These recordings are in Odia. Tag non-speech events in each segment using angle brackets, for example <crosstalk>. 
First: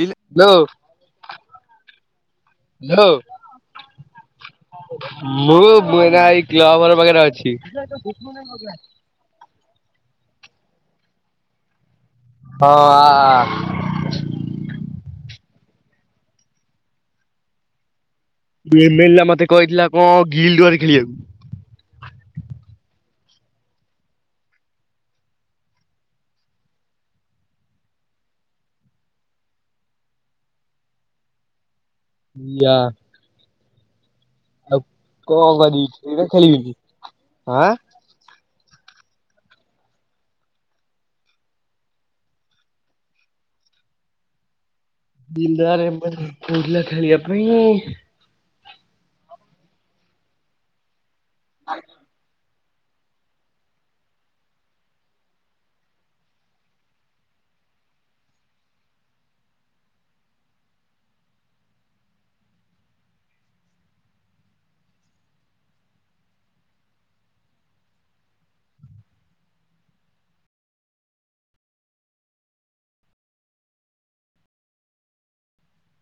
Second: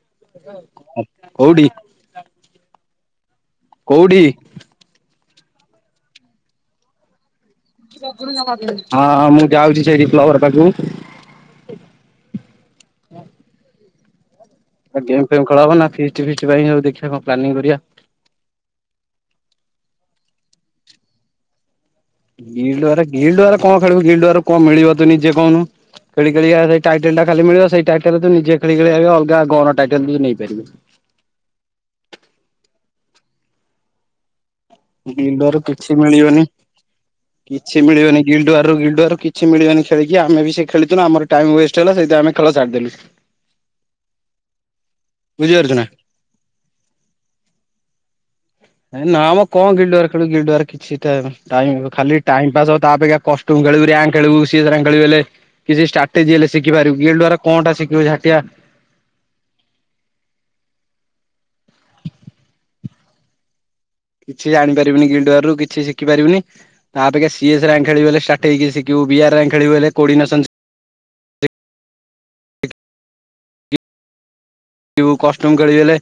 ହ୍ୟାଲୋ କୋଉଟି, ହ୍ୟାଲୋ କୋଉଠି? ମୁଁ ମୁ ଏଇନା ଏଇ କ୍ଲବଘର ପାଖରେ ଅଛି। <unintelligible> ହଁ ହଁ ମୁଁ ଯାଉଛି ସେଇଠି କ୍ଳବ ଘର ପାଖକୁ। ହଁ ଆ ଆ। ଆ ଗେମ୍ ଫେମ୍ ଖେଳହବ ନା ଫିଷ୍ଟ ଫିଷ୍ଟ ପାଇଁ ହଉ ଦେଖିବା କଣ ପ୍ଲାନିଂ କରିବା। ବି ଏମେଲଲା ମତେ କହିଥିଲା କଣ ଗିଲ୍ଡ଼ ୱାର୍ ଖେଳିବାକୁ। ଗିଲ୍ଡ଼ ୱାର ଗିଲ୍ଡ଼ ୱାର କଣ ଖେଳିବୁ ଗିଲ୍ଡ଼ ୱାରରୁ କଣ ମିଳିବ ତୁ ନିଜେ କହୁନୁ। ଖେଳି ଖେଳିକା ସେଇ ଟାଇଟେଲ୍ ଟା ଖାଲି ମିଳିବ, ସେଇ ଟାଇଟେଲରେ ତୁ ନିଜେ ଖେଳି ଖେଳି ଭାବି ଅଲଗା ଗନ୍ ଟାଇଟେଲ୍ ବି ନେଇପାରିବେ। ୟା ଆଉ ଗିଲ୍ଡ଼ କଣ ୱାରରୁ କରିବି କିଛି ସେଇଟା ମିଳିବନି, ଖେଳିବିନି ଆଁ କିଛି ମିଳିବନି। ଗିଲ୍ଡ଼ ୱାରରୁ ଗିଲ୍ଡ଼ ୱାରରୁ କିଛି ମିଳିବନି ଖେଳିକି ଆମେ ବି ସେଇ ଖେଳୁଥିନୁ ଆମର ଟାଇମ୍ ୱେଷ୍ଟ ହେଲା ସେଇଥିପାଇଁ ଆମେ ଖେଳ ଛାଡ଼ିଦେଲୁ। ଗିଲ୍ଡ଼ ବୁଝିପାରୁଛୁ ନା। ୱାର <unintelligible> କହୁଥିଲା ଖେଳିବା ପାଇଁ। ଏ ନାଆଁମ କଣ ଗିଲ୍ଡ଼ ୱାର ଖେଳିବୁ ଗିଲ୍ଡ଼ ୱାର କିଛିଟା ଟାଇମ୍ ଖାଲି ଟାଇମ୍ ପାସ୍ ହବ, ତା ଅପେକ୍ଷା କଷ୍ଟୁମ୍ ଖେଳିବୁ, ରିୟାଙ୍କ ଖେଳିବୁ, ସିଏ ସ ରିୟାଙ୍କ ଖେଳିବୁ ହେଲେ କିଛି ଷ୍ଟାଟେଜି ହେଲେ ଶିଖି ପାରିବୁ ଗିଲ୍ଡ଼ ୱାର କଅଁଟା ଶିିଖିବୁ ଝାଟିଆ। କିଛି ଜାଣିପାରିବିନି ଗିଲ୍ଡ଼ ୱାରରୁ କିଛି ଶିଖି ପାରିବୁନି। ତାପ ଅପେକ୍ଷା ସିଏସ୍ ରିୟାଙ୍କ ଖେଳିବୁ ହେଲେ ଷ୍ଟେଟେଇକି ଶିଖିବୁ ବି ଆର ରିଆଙ୍କ ଖେଳିବୁ ହେଲେ କୋଡିନେସନ୍ ଖିବୁ, କଷ୍ଟୁମ୍ ଖେଳିବି ହେଲେ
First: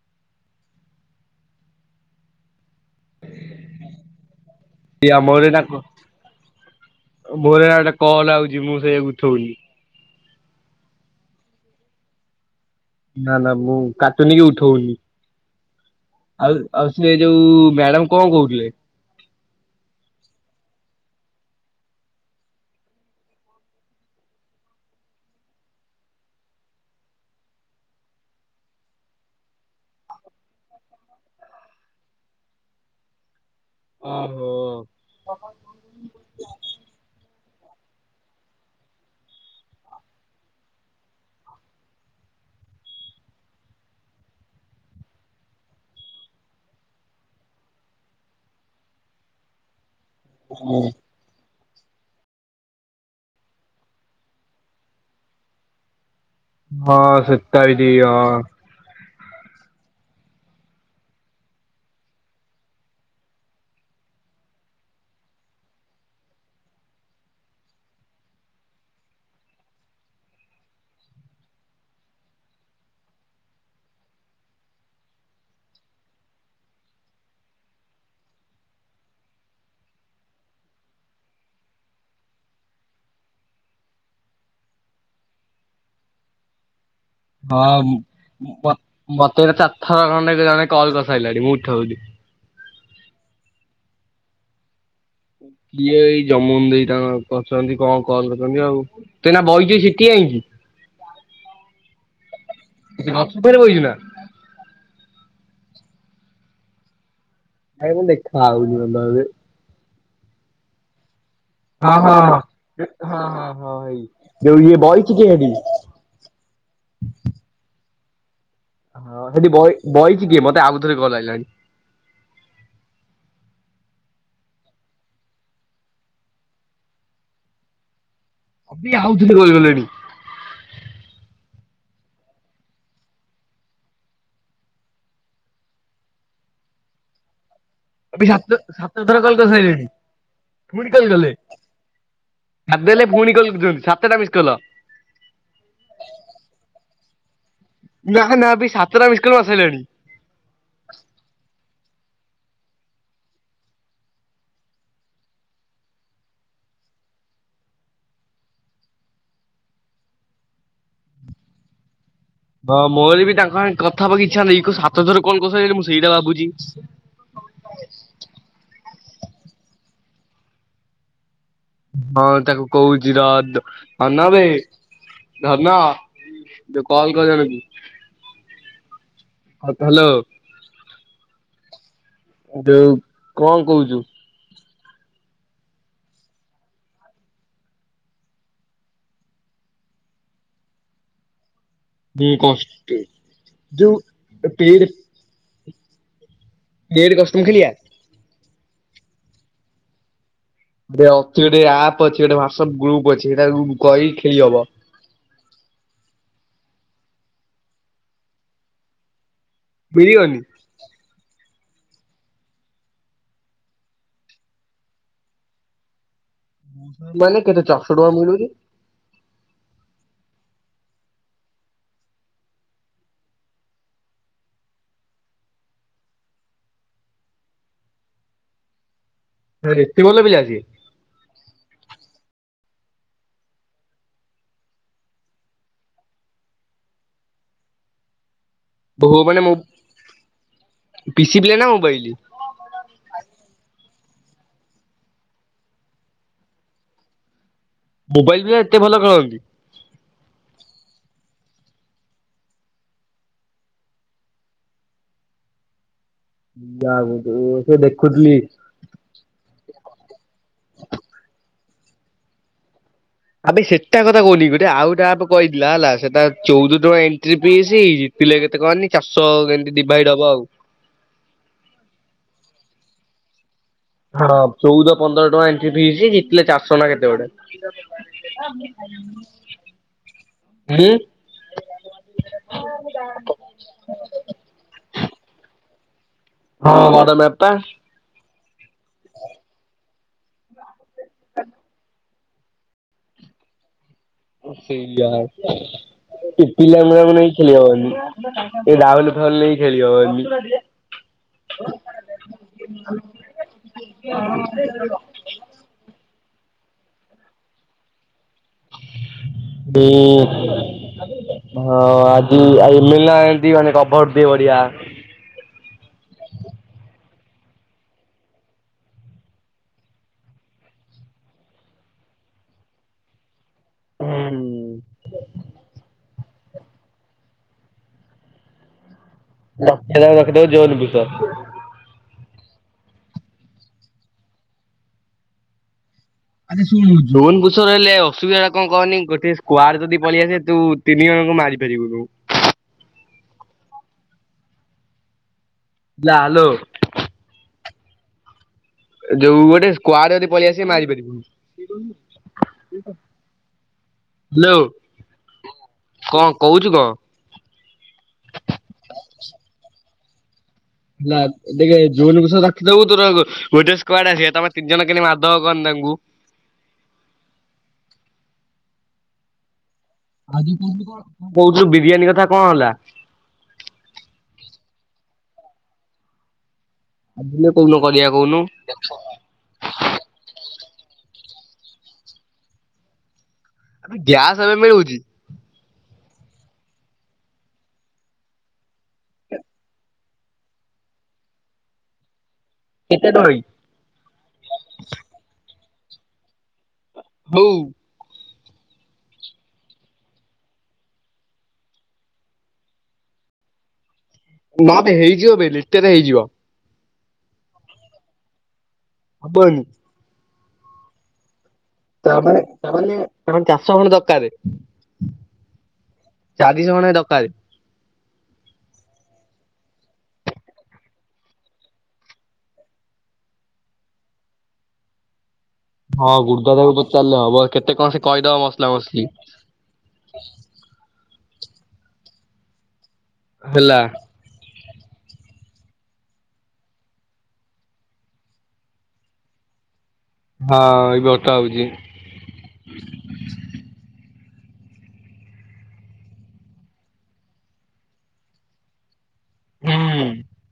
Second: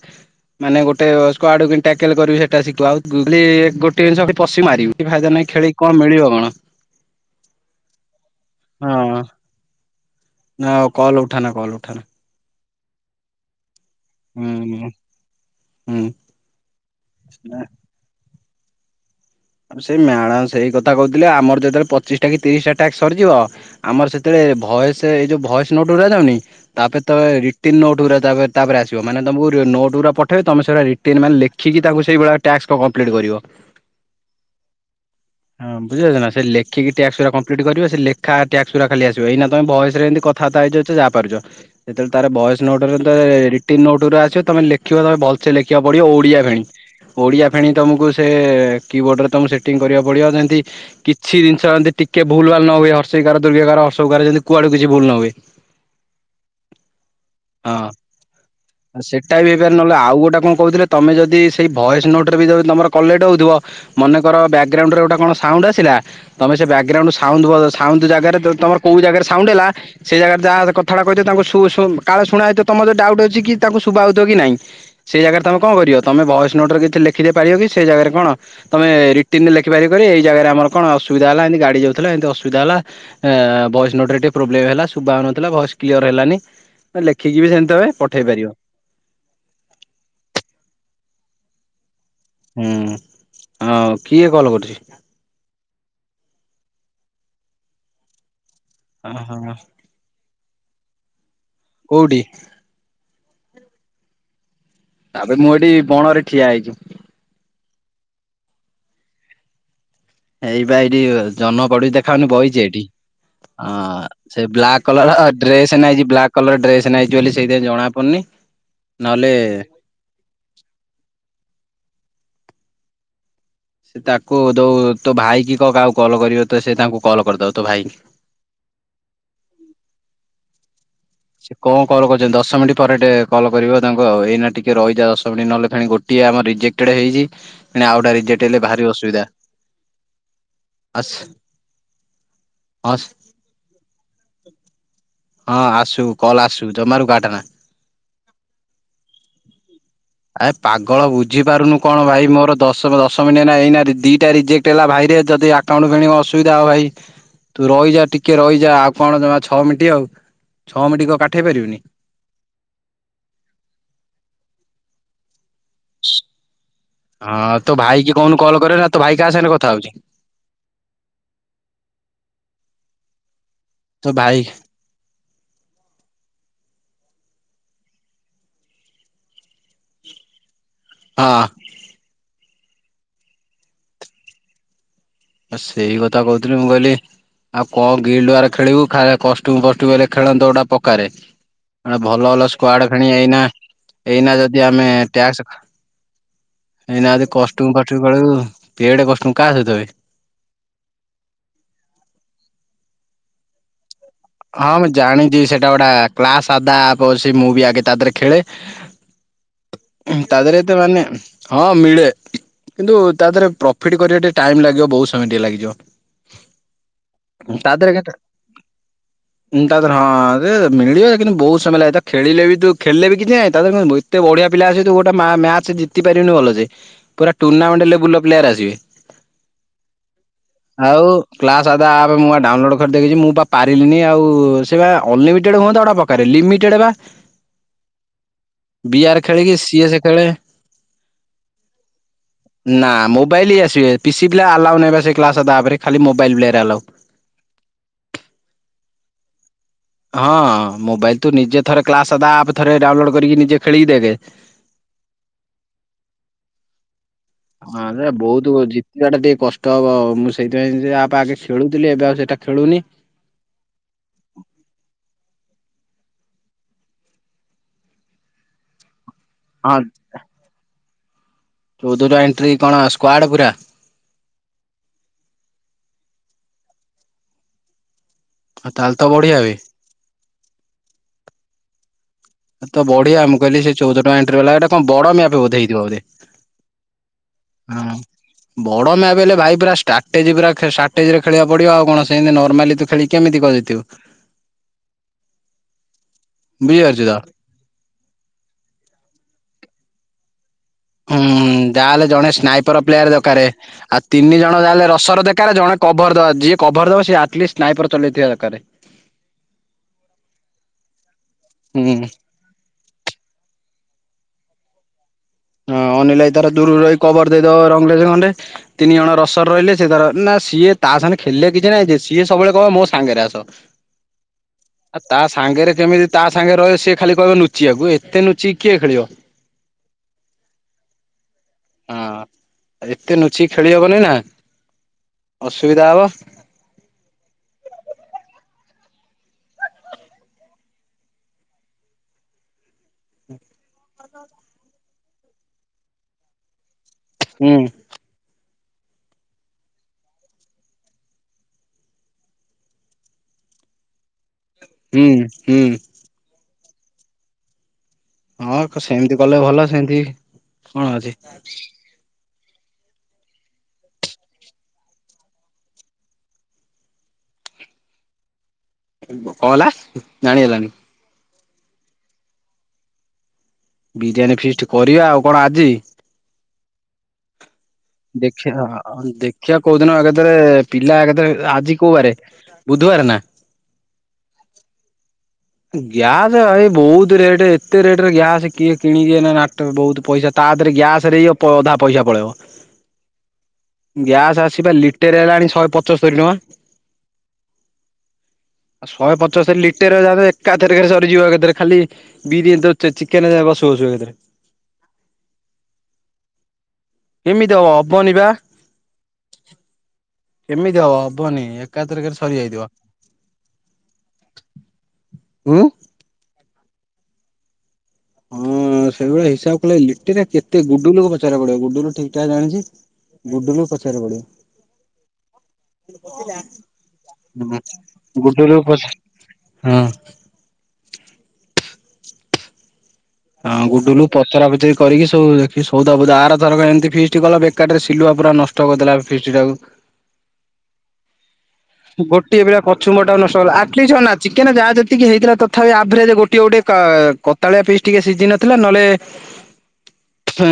ମାନେ ଗୋଟେ ସ୍କ୍ୱାଡ଼କୁ ଇନ୍ଟାକେଲ୍ କରିବୁ ସେଟା ଶିଖବୁ, ଆଉ ଖାଲି ଗୋଟେ ଜିନିଷ ପଶି ମାରିବି, କି ଫାଇଦା ଆମର ନାହିଁ ଏଇନା ଖେଳିକି କଣ ମିଳିବ କଣ? ମୋର ଏଆଡ଼େ କଲ୍ ଆଉଚି ମୁଁ ସେ ଉଠଉନି। ନାଁ ଆଉ କଲ୍ ଉଠାନା କଲ୍ ଉଠାନା। ନା ନା ମୁଁ କାଟୁନିକି ହୁଁ ଉଠଉନି, ହୁଁ ଆଉ, ଆଉ ସେ ଯୋଉ ମ୍ୟାଡାମ୍ କଣ କହୁଥିଲେ? ଆଉ ସେଇ ମ୍ୟାଡ଼ାମ୍ ସେଇ କଥା କହୁଥିଲେ ଆମର ଯେତେବେଳେ ପଚିଶ୍ଟା କି ତିରିଶ୍ଟା ଟାସ୍କ ସରିଯିବ ଆମର ସେତେବେଳେ ଭଏସ୍, ଏଇ ଯୋଉ ଭଏସ୍ ନୋଟ୍ ଉଡା ଯାଉନି ତାପରେ ତ ଏ ରିଟିନ୍ ନୋଟ୍ ଉରା ତାପରେ, ତାପରେ ଆସିବ ମାନେ ତମକୁ ନୋଟ୍ ଉରା ପଠେଇବେ ତମେ ସେଉରା ରି ଟିନ୍ ମାନେ ଲେଖିକି ତାଙ୍କୁ ସେଇଭଳିଆ ଟାସ୍କ କ କଂମ୍ପ୍ଲିଟ୍ କରିବ। ଅଁହୋ। ହଁ ବୁଝିପାରୁଛ ନା ସେ ଲେଖିକି ଟ୍ୟାସ୍କଉରା କଂମ୍ପ୍ଲିଟ୍ କରିବେ ସେ ଲେଖା ଟ୍ୟାସ୍କ ଉରା ଖାଲି ଆସିବ ଏଇନା ତମେ ଭଏସ୍ ରେ ଏମିତି କ୍ କଥାବାର୍ତ୍ତା ହେଇଚ ଯା ପାରୁଚ। ଯେତେବେଳେ ତାର ଭଏସ ନୋଟରେ ଯେତଳେ ରିଟିନ୍ ନୋଟ୍ ଉରା ଆସିବ ତମେ ଲେଖିବ ତମେ ଭଲସେ ଲେଖିବାକୁ ପଡିବ ଓଡିଆ ଫେଣି। ଓଡିଆ ଫେଣି ତମକୁ ସେ କି ବୋର୍ଡରେ ତମକୁ ସେଟିଂ କରିବାକୁ ପଡିବ ଯେମତି କିଛିି ଜିନିଷ ଯେମିତି ଟିକେ ଭୁଲ ଭାଲ୍ ନ ହୁଏ ହର୍ସେଇକାର୍ ଦୁର୍ଘେଇକାର ହର୍ସଉକାର ଯେମିତି କୁଆଡୁ କିଛି ଭୁଲ ନ ହୁଏ। <inaudible> ହଁ ସେଟା ବି ଠିକ୍ ହଁ। ସେଟା ବି ହେଇପାର୍ ନହଲେ ଆଉ ଗୋଟେ କଣ କହୁଥିଲେ ତମେ ଜଦି ସେଇ ଭଏସ୍ ନୋଟରେ ବି ଯଦି ତମର କଲେକ୍ଟ ହଉଥୁବ ମନେକର ବ୍ୟାକଗ୍ରାଉଣ୍ଡରେ ଗୋଟେ କଣ ସାଉଣ୍ଡ ଆସିଲା। ତମେ ସେ ବ୍ୟାକଗ୍ରାଉଣ୍ଡ। ସାଉଣ୍ଡଜାଗାରେ ତମର କୋଉ ଜାଗାରେ ସାଉଣ୍ଡ ହେଲା। ସେ ଜାଗାରେ ଯାହା ହେଲେ କଥାଟା କହୁଥିବ କାଳେ ଶୁଣାହେଉଥିବ ତମର ଡାଉଟ ଅଛି କି ତାଙ୍କୁ ସୁଭାହଉଥିବ କି ନାଇଁ। ସେଇ ଜାଗାରେ ତମେ କଣ କରିବ ତମେ ଭଏସ୍ ନୋଟରେ କିଛିଲେଖିଦେଇ ପାରିବ କି ସେ ଜାଗାରେ କଣ। ତମେ ରିଟିନ୍ ଲେଖିଦେଇପାରିବ କି ଏଇ ଜାଗାରେ ଆମର କଣ ଅସୁବିଧା ହେଲା ଏମିତି ଗାଡି ଯୋଉଥିଲା ଏମିତି ଅସୁବିଧା ହେଲା। ଏଭଏସ୍ ନୋଟ୍ ରେ ଟିକେ ପ୍ରୋବ୍ଲେମ୍ ହେଲା ଶୁଭା ହେଉନଥିଲା ଭଏସ୍ କ୍ଲିୟର୍ ହେଲାନି। ଲେଖିକି କି ସେମିତି ଭାବେ ପଠେଇ ପାରିବ। ମତେଵି ଚାରିଥର ଖଣ୍ଡେ ଜଣେ କଲ୍ କରିସାରିଲାଣି ମୁଁ ଉଠଉନି। ହୁଁଆଉ କିଏ କଲ୍ କରୁଛି। କିଏ ଏଇ ଜମୁନଦେଇ ତାଙ୍କ କଲ କରିଛନ୍ତି। କଣ କଲ୍ କରିଛନ୍ତି ଆଉ। ମୁଁ ତ ଓହୋ ଏଇନେ କହିକି ସେଠି ଆଇଲି। କଉଠି। ଛକରେ ବଇଛୁ ନା। ତାପରେ ମୁଁ ଏଠି ବଣରେ ଠିଆ ହେଇଛି। ଆଖିକୁ ଦେଖା ହଉନି ବୋଧେ। ଏଇପା ଏଇଠି ବାସ। ଜହ୍ନ ପଡୁଛି ହଁ ଦେଖା ହଁ ହଉନି ହଁ ବଇଚି ଏଠି। ହଁ ହଁ ହେଇ। ଅଁ ସେ ଯୋଉ ଇଏ ବ୍ଲାକ୍ ବଇଚି କଲର କିଏ ହେଠି? ଡ୍ରେସ୍ ନେଇଛି ବ୍ଲାକ୍। ବ୍ଲାକ କଲର୍ ଡ୍ରେସ୍ ନେଇଛୁ ବୋଲି ସେଇଥି ପାଇଁ ଜଣା ପଡୁନି। ହଁ ନହେଲେ ହେଠି ବଇ ବଇଚି କିଏ ମତେ ଆଉ ଥରେ କଲ ଆଇଲାଣି। ତାକୁ ଜଉ ତୋ ଭାଇ କି କହ କାହାକୁ କଲ୍ କରିବ ତ ସେ ତାଙ୍କୁ କଲ୍ କରିଦବ ତୋ ଭାଇକି। ଏବେ ଆଉଥରେ ଗଲେ ଗଲେଣି। ସେ କଣ କଲ୍ କରିୁଛନ୍ତି ଦଶ୍ ମିନିଟ୍ ପରେ ଟିକେ କଲ୍ କରିବେ ତାଙ୍କୁ। ଏଇନା ଟିକେ ରହିଯା ଦଶ ମିନିଟ୍ ନହଲେ ଫେଣି ଗୋଟ୍। ଗୋଟେ ଆମର ରିଜେକେଡ୍ ହେଇଯାଇଛି। ଏବେ ସାତ ସାତ ଥର କଲ୍ କରିସାରିଲେଣି ପୁଣି କଲ୍ ଆସ କଲେ। ହଁ ହାପିହେଲେ ପୁଣି କଲ୍ କରିଛନ୍ତି ସାତ ଟା ମିସ୍ କଲ। ହଁ ଆସୁ କଲ୍ ଆସୁ ଜମାରୁ କାଟେ ନା। ନାଃ- ନା ଏବେ ସାତଟା ମିସ୍କଲ୍ ମାରିସାରିଲେଣି। ଆର୍ ପାଗଳ ବୁଝି ପାରୁନୁ କଣ ଭାଇ ମୋର ଦଶ ଦଶ ମିନି ଏଇନା ଦିଟା ରିଜେକ୍ଟ ହେଲା ଭାଇରେ ଯଦି ଆ। କଣ ଫିଣି ଅସୁବିଧା ହବ ଭାଇ। ତୁ ରହିଯା ଟିକେ ରହିଯା ଆଉ କଣ ଜମା ଛଅ ମିନିଟି୍ ଆଉ। ଛଅ ମିନିଟ କଣ କାଠେଇ ପାରିବିନି। ହଁ ମୋର ବି ତାଙ୍କ ସାଙ୍ଗ କଥା ହବା ଇଚ୍ଛା ନାହିଁ କଣ ସାତ ଥର ଫୋନ କରି ସାରିଲାଣି ମୁଁ ସେଇଟା ଭାବୁଛି। ହଁ ତୋ ଭାଇ କି କହୁନୁ କଲ୍ କରିବ ନା ତୋ ଭାଇ କାହା ସାଙ୍ଗରେ କଥା ହଉଛି। ହଁ ତାକୁ କହୁଛି ରହ ତୋ ଧନ ଭାଇ ବେ ହଁ ଧନ ତୁ କଲ୍ କରିବ ବେଲକି। ହାଲୋ। ହଁ। ଯୋଉ କଣ କହୁଚୁ। ଆଉ ସେଇ କଥା କହୁଥିଲି ମୁଁ କହିଲି। ଆଉ କଣ ଗିଲଡିୱାର ଖେଳିବୁ। ଖାଇବା କୁଷ୍ଟୁମ କଷ୍ଟ୍ୟୁମ ହେଲେ ଖେଳନ୍ତୁ ଗୋଟେ ପକାରେ। ଭଲ ହୁଁ ଭଲ ସ୍କୁଆଡ଼ କଷ୍ଟ ଫେଣି ଏଇନା। ଯୋଉ ଏଇନା ଯଦି ପେଡ୍ ଆମେ। ଟାସ୍କ। ପେଡ୍ ଏଇନେ ଯଦି କଷ୍ଟମ ଖେଳିବା? କଷ୍ଟ୍ୟୁମ ଫସ୍ଟୁମ ଖେଳିବୁ ଡେଡ କଷ୍ଟ୍ୟୁମ କାହା ସହିତ ବେ। ଅଛି ଗୋଟେ ଆପ ଅଛି ଗୋଟେ ହ୍ୱାଟ୍ସପ ଗ୍ରୁପ୍ ଅଛି ସେଇଟାକୁ କହିକି। ହଁ ମୁଁ ଜାଣିଛି ସେଇଟା ଗୋଟେ କ୍ଲାସ ଆଦା ସେ ମୁଁ ବି ଆଗେ ତା ଦେହରେ ଖେଳେ। ତା ମିଳିବନି। ଦେହରେ ତ ମାନେ। ହଁ ମିଳେ କିନ୍ତୁ ତା ଦେହରେ ପ୍ରଫିଟ କରିବା ଟିକେ ଟାଇମ ଲାଗିବ। ବହୁତ ସମୟ ଟିକେ ଲାଗଯିବ। ମାନେ କେତେ ଚାରିଶହ ଟଙ୍କା ମିଳୁଛି। ହ ହୁଁ ତା ଦେହରେ ହଁ ରେ ମିଳିବ କିନ୍ତୁ ବହୁତ ସମୟ ଲାଗେତ ଖେଳିଲେ ବି ତୁ ଖେଳେ ବି କିଛି ନାଇଁ ତା ଦେହରେ କଣ ଏତେ ବଢିଆ ପିଲା ସତୁ ଗୋଟେ ମ୍ୟା ମ୍ୟାଚ ଜିତି ପାରିବନି ଭଲ ସେ। ପୁରା ଟୁଣ୍ଣାମେଣ୍ଟ ଲେବୁଲ ର ପିଲା ଗୁଡ଼ା ଆସିବେ। ଆରେ ଏତେ ଭଲ ପିଲା ଆସିବେ। ଆଉ କ୍ଲାସ ଆବା ଆବେ ମୁଁ ଡାଉନଲୋଡ କରିଦେଇକିଯିବି ମୁଁ ବା ପାରିଲିନି ଆଉ ସେ ବା ଅନଲିମିଟେଡ ହୁଅନ୍ତା ଗୋଟେ ପ ରେ ଲିମିଟେଡ ବା ବି ବୋହୁ ଆର୍ ମାନେ ମୋ ଖେଳିକି ସିଏ ସେ ଖେଳେ ପିସି ପିଲା ନା ମୋବାଇଲ ନା ମୋବାଇଲ ହି ଆସେବେ ପି ସି ପିଲା ଆଲାଉ ନାହିଁ ପା ସେ କ୍ଲାସ ତା ପରେ ଖାଲି ମୋବାଇଲ୍ ପ୍ଲେ ରେ ଆଲାଉ। ମୋବାଇଲ ବି ଏତେ ଭଲ ଖେଳନ୍ତି? ହଁ ମୋବାଇଲ ତୁ ନିଜେ ଥରେ କ୍ଲାସା ଆପ ଥରେ ଡାଉନଲୋଡ କରିକି ନିଜେ ଖେଳିକି ଦେଖେ। <unintelligible> ଯା ସେ ଦେଖୁଥିଲି। ଯିବାଟା ଟିକେ କଷ୍ଟ ହବ ମୁଁ ସେଇଥିପାଇଁ ଯେ ଆପେ ଆଗେ ଖେଳୁଥିଲି ଏବେ ଆଉ ସେଇଟା ଖେଳୁନି। ଆବେ ସେଟା କଥା କହୁନି ଗୋଟେ ଆଉ ଗୋଟେ ଆପ କହିଥିଲା ହେଲା ସେଟା ଚଉଦ ଟଙ୍କା ଏଣ୍ଟ୍ରି ପିସ୍ ହେଇକି ପିଲା କେତେ କହନି ଚାରଷ କେମିତି ହଁ ଡିଭାଇଡ ହବ ଆଉ। ଚଉଦ ଟା ଏଣ୍ଟ୍ରି କଣ ସ୍କୁଆଡ଼ ପୁରା। ହଁ ଚଉଦ ପନ୍ଦର ଟଙ୍କା ଏଣ୍ଟ୍ରି ଫିସ୍ ଜିତିଲେ ଚାରିଶହ ନା କେତେ ଗୋଟେ। ଆଉ ତାହେଲେ ତ ବଢିଆ ବେ। ଏଡି <unintelligible> ଏ ତ ବଢିଆ ମୁଁ କହିଲି ସେ ଚଉଦ ଟଙ୍କା ଏଣ୍ଟ୍ରି ବାଲାଟା କଣ ବଡ ମ୍ୟାପ ବୋଧେ ହେଇଥିବ ବୋଧେ। ହଁ ବଡ଼ ମ୍ୟାପ ଟା। ହଁ ବଡ ମ୍ୟାପ ହେଲେ ଭାଇ ପୁରା ଷ୍ଟାଟେଜି ପୁରା ଷ୍ଟ୍ରାଟେଜି ରେ ଖେଳିବା ପଡିବ ଆଉ କଣ ସେତି ନର୍ମାଲି ତୁ ଖେଳି କେମିତି କଣ ଜିତିବୁ। ଓହୋ ସେଇଆ <unintelligible> ଏ ପିଲା ମାଳ ବୁଝିପାରୁଛୁ ତ। ମାନେ। ଖେଳି ହବନି ଏଇ ରାଉଲ ଫାଉଲ ନେଇ ଖେଳି ହବନି। ହୁଁ ଯାହାହେଲେ ଜଣେ ସ୍ନାଇପର ପ୍ଲେୟାର ଦରକାରେ ଆଉ ତିନି ଜଣ ଯାହାହେଲେ ରସର ଦରକାରେ ଜଣେ କଭର ଦେବା ଯିଏ କଭର ଦେବା ସି ଆଟ୍ଲିଷ୍ଟ ସ୍ନାଇପର ଚଳେଇଥିବା ଦରକାରେ। <unintelligible> ହୁଁ ହଁ ଆ କି ଆଉ ଏମିଲ ନା ଏନ୍ତି ମାନେ କଭର ଦିଏ ବଢିଆ। ହଁ ଅନିଲ ଭାଇ ତାର ଦୂରରୁ ରହି କବର ଦେଇଦବ ରଙ୍ଗରେଜ ଖଣ୍ଡେ। ତିନି ଜଣ ରସର ରହିଲେ ସେ ତାର ନା ସିଏ ତା ସାଙ୍ଗେ ଖେଳିଲେ କିଛି ନାହିଁ ଯେ ସିଏ ସବୁବେଳେ କହିବ ମୋ ସାଙ୍ଗରେ ଆସ। ହୁଁ ଆ ତା ସାଙ୍ଗରେ କେମିତି ତା ସାଙ୍ଗେ ରହିବ ସେଏ ଖାଲି କହିବ ନୁଚିିବାକୁ ଏତେ ନୁଚି କିଏ ଖେଳିବ। ନଖ ନା ନଖ ଦେ ଯେଉନ ପିସ <unintelligible> ହଁ ଏତେ ନୁଚିି ଖେଳି ହବନି ନା ଅସୁବିଧା ହବ। ଆଛା ଶୁଣୁ ଜନ ବୁଷ ର ହେଲେ ଅସୁିଧଟା କଣ କହନି ଗୋଟେ ସ୍କୁଆଡ଼ ଯଦି ପଳେଇଆସେ ତୁ ତିନି ଜଣଙ୍କୁ ମାରିପାରିବୁନୁ। ହୁଁ। ଯା ଲୋ। ହୁଁ। ଯୋଉ ଗୋଟେ ସ୍କୁଆଡ଼ ଯଦି ପଳେଇ ଆସିବେ ମାରିପାରିବୁନ <inaudible> ହ୍ୟାଲୋ ହୁଁ ହୁଁ କଣ କହୁଛୁ କଣ? ହଁ ଖ ସେମିତି କଲେ ଭଲ ସେମିତି କଣ ଅଛି ହେଲା ଟିକେ ଜୋନକୁ <unintelligible> ଯୋଉ ତର ଗୋ ଗୋଟେ ସ୍କୁଆଡ଼ ଆସିବେ ତମେ ତିନି ଜଣ କେମିତି ମାରିଦବ କହନି ତାଙ୍କୁ। କଁହେଲା? ଆଜି କୋଉଚୁ କଣ କହୁଚୁ ବିରିୟାନୀ କଥା କଁ ହେଲା? ବିରିୟାନୀ ଫିଷ୍ଟି କରିବା ଆଉ କଣ ଆଜି? ଆ କୋଉଦିନ କୋଉନୁ କରିବାଆ କୋହୁନୁ? ଦେଖିଆ କୋଉଦିନ ଏକାଥରେ ପିଲା ଏକାଥରେ ଆଜି କୋଉ ବାରେ ବୁଧବାରେନା? ଏବେ ଗ୍ୟାସ୍ ଏବେ ମିଳୁଚି? ଗ୍ୟାସ୍ ଭାରି ବହୁତ୍ ରେଟ୍ ଏତେ ରେଟରେ ଗ୍ୟାସ୍ କିଏ କିଣିକି ଏଇନା ନାଟ ବହୁ ପଇସା ତା ଦେହରେ ଗ୍ୟାସରେ ଇଏ ଅଧା ପଇସା ପଳେଇବ। କେତେ ଦୋଳି? ଗ୍ୟାସ୍ ଆସିବା ଲିଟରେ ହେଲାଣି ଶହେ ପଚସ୍ତରିୀ ଟଙ୍କା। ଆଉ ଆଉ ଶହେ ପଚୋସ୍ତରି ଲିଟରେ ଯାକେ ଏକାଥରେକରେ ସରିଯିବ କେତେରେ ଖାଲି ବିରି ଚିକେନ କଷୁ କଷୁଏକାଥରେ। ମୋଦେ ହେଇଯିବବେ ଲିଟେରେ ହେଇଯିବ। କେମିତି ହବ ହବନିବା। ହବହିଁ। କେମିତି ହବ ହବନି। ଏକାଥରକରେ ତାମାନେ ସରିଯାଇଥିବ ତାମାନେ ଆମର ଚାରଶହ ଖଣ୍ଡେ ଦରକାର୍। ଉଁ। ଚାରିଶ ଖଣ୍ଡେ ଦରକାର। ହଁ ସେଇଭଳିଆ ହିସାବ କଲେ ଲିଟରେ କେତେ ଗୁଡୁଲୁକୁ ପଚାରକୁ ପଡ଼ିବ ଗୁଡୁଲ ଠିକ୍ ଠାକ୍ ଜାଣିଚି। ଗୁଡୁଲୁକୁ ପଚାରିବାରୁ ହଁ ଗୁରୁଦାଦାକୁ ପଚାରିଲେ ହବ ପଡ଼ିବ। କେତେ କଣ ସେ ହଁ କହିଦବ ଗୁଡୁଲୁକୁ ମସଲା ମସଲି ପଚା ହଁ। ହଁ ହେଲା। ଗୁଡୁଲୁ ପଚରା ପଚିରି କରିକି ସବୁ ସୋଉଦା ଫୋଉଦା ଆରଥର ଏମିତିି ଫିଷ୍ଟି କଲା ବେକାରଟାରେ ସିଲୁଆ ପୁରା ନଷ୍ଟ ନଷ୍ଟ କରିଦେଲା ଫିଷ୍ଟି ଟାକୁ। ହଁ ଏବେ ବତା ହଉଚି। ଗୋଟିଏ ପିଲା କଛୁମଟା ନଷ୍ଟ କରିଲା ଆଟ୍ଲିସ୍ ଅନା ଚିକେନ୍ ଯାହା ଯେତିକି ହେଇଥିଲା ତଥାପି ଆଭରେଜ ଗୋଟଏ ଗୋଟେଏ କ କୋତାଳିଆ ପିସ୍ ଟିକେ ସିଝ ନଥିଲା ନହେଲେ ହୁଁ ଉ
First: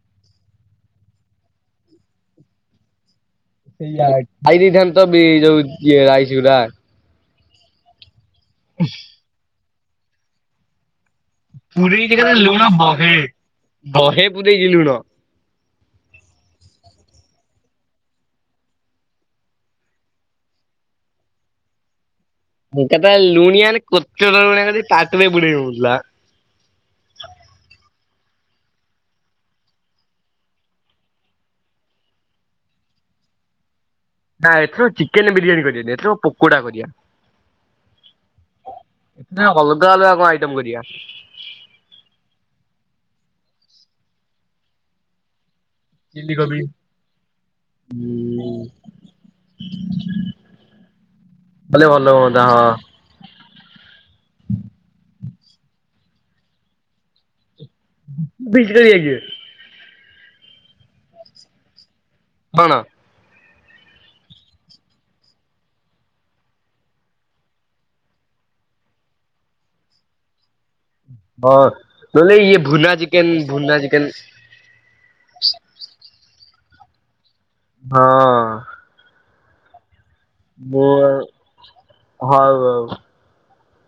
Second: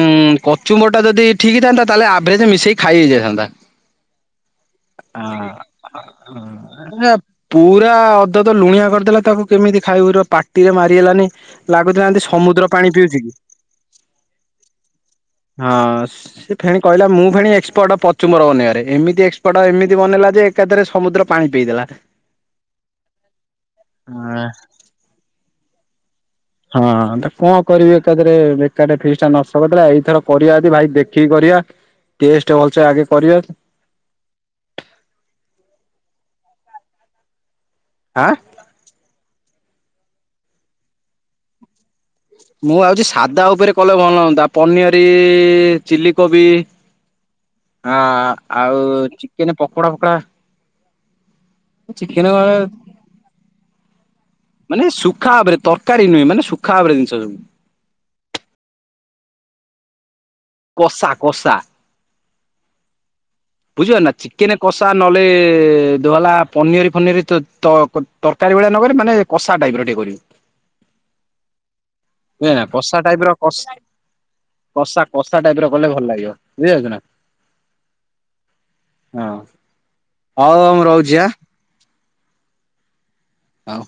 କଚୁମ୍ବରଟା ଯଦି ଠିକିଥାଆନ୍ତା ତାହେଲେ ଆଭରେଜ ମିଶେଇକ ଖାଇ ହେଇଯାଇଥାନ୍ତା। ସେଇଆ ଖାଇ ଦେଇେଇଥାନ୍ତତ ବି ଯୋଉ ଇଏ ରାଇସ୍ ହଁ ଗୁରା। ଏରା ପୁରା ଅଦଦ ଲୁଣିଆ କରିଦେଲା ତାକୁ କେମିତି ଖାଇବୁ ଇରେ ପାଟିରେ ମାରିହେଲାନି। ଲାଗୁଥିଲା ଏମିତି ପୁରେକିନା ଲୁଣ ସମୁଦ୍ର ପାଣି ବହେ ପିଉଛି କି ବହେ ପୁରେଇଚି ଲୁଣ। ହଁ ସେଫେଣେ କହିଲା ମୁଁ ଫେଣେ ଏକ୍ସପର୍ଟ ପଚୁମ୍ବର ବନିବାରେ ଏମିତି ଏକ୍ସପର୍ଟ ଏମିତି ବନେଇଲା ଯେ ଏକାଥରେ ସମୁଦ୍ର ପାଣି ପଇଦେଲା। ଏକାଥରେ ଲୁଣିଆନେ କୋତର ଭଳିଆ ଖାଲି ପାଟିରେ ପୁରେଇ ହୋଉନଥିଲା। ହଁ ତ କଁକରିବି ଏକାଥରେ ଏକାଠେ ଫିସଟା ନଷ୍ଟ କରିଥିଲା ଏଇଥର କରିବା ଯଦି ଭାଇ ଦେଖି ଦେଖିକି କରିବା ଟେଷ୍ଟ ଭଲସେ ଆଗେ କରିବା ନାଁ ଏଥର ଚିକେନ୍ ବିରିୟାନୀ କରିନି ଏଥର ପୋକଡ଼ା କରିବା‌। ଆଁ? ଏଥର ଅଲଗା ଅଲଗା କଁ ଆଇଟେମ୍ କରିଆ। ମୁଁ ଭାବୁଚି ସାଧା ଉପରେ କଲେ ଭଲ ହଆନ୍ତା ପନିଅରି ଚିଲି କୋବି ଅଁ ଆଉ ଚିକେନେ ପକୋଡ଼ା ଫକୋଡ଼ା କଲେ ଭଲ ହୁଅନ୍ତା ହଁ। ମାନେ ଶୁଖା ଭାବରେ ତରକାରୀ ନୁହେଁ ମାନେ ଶୁଖା ଭାବରେ ଜିନିଷ ସବୁ। ବିଜୀ ରହିଯାଇଛି। କଷା କଷା। ହଣା ବୁଝିିବ ନା ଚିକେନ୍ କଷା ନହେଲେ ଧୁଲା ପନିର ଫନିର ତ ତର ତରକାରୀ ଭଳିଆ ନକରି ମାନେ କଷା ଟାଇପ୍ ର ଟିକେ କରିବ। ହଁ ନହେଲେ ଇଏ ଭୁଲା କଷା ଟାଇପ ର ଚିକେନ୍ ଭୁଲା ଚିକେନ୍ କଷା କଷା ଟାଇପ୍ ର କଲେ ଭଲ ଲାଗିବ ବୁଝିପାରୁଛୁ ନା। ହଁ। ହଁ। ହଉ ମୁଁ ରହୁଛି ଆଁ ମୋ--ହଉ ଆଉ। ହଉ।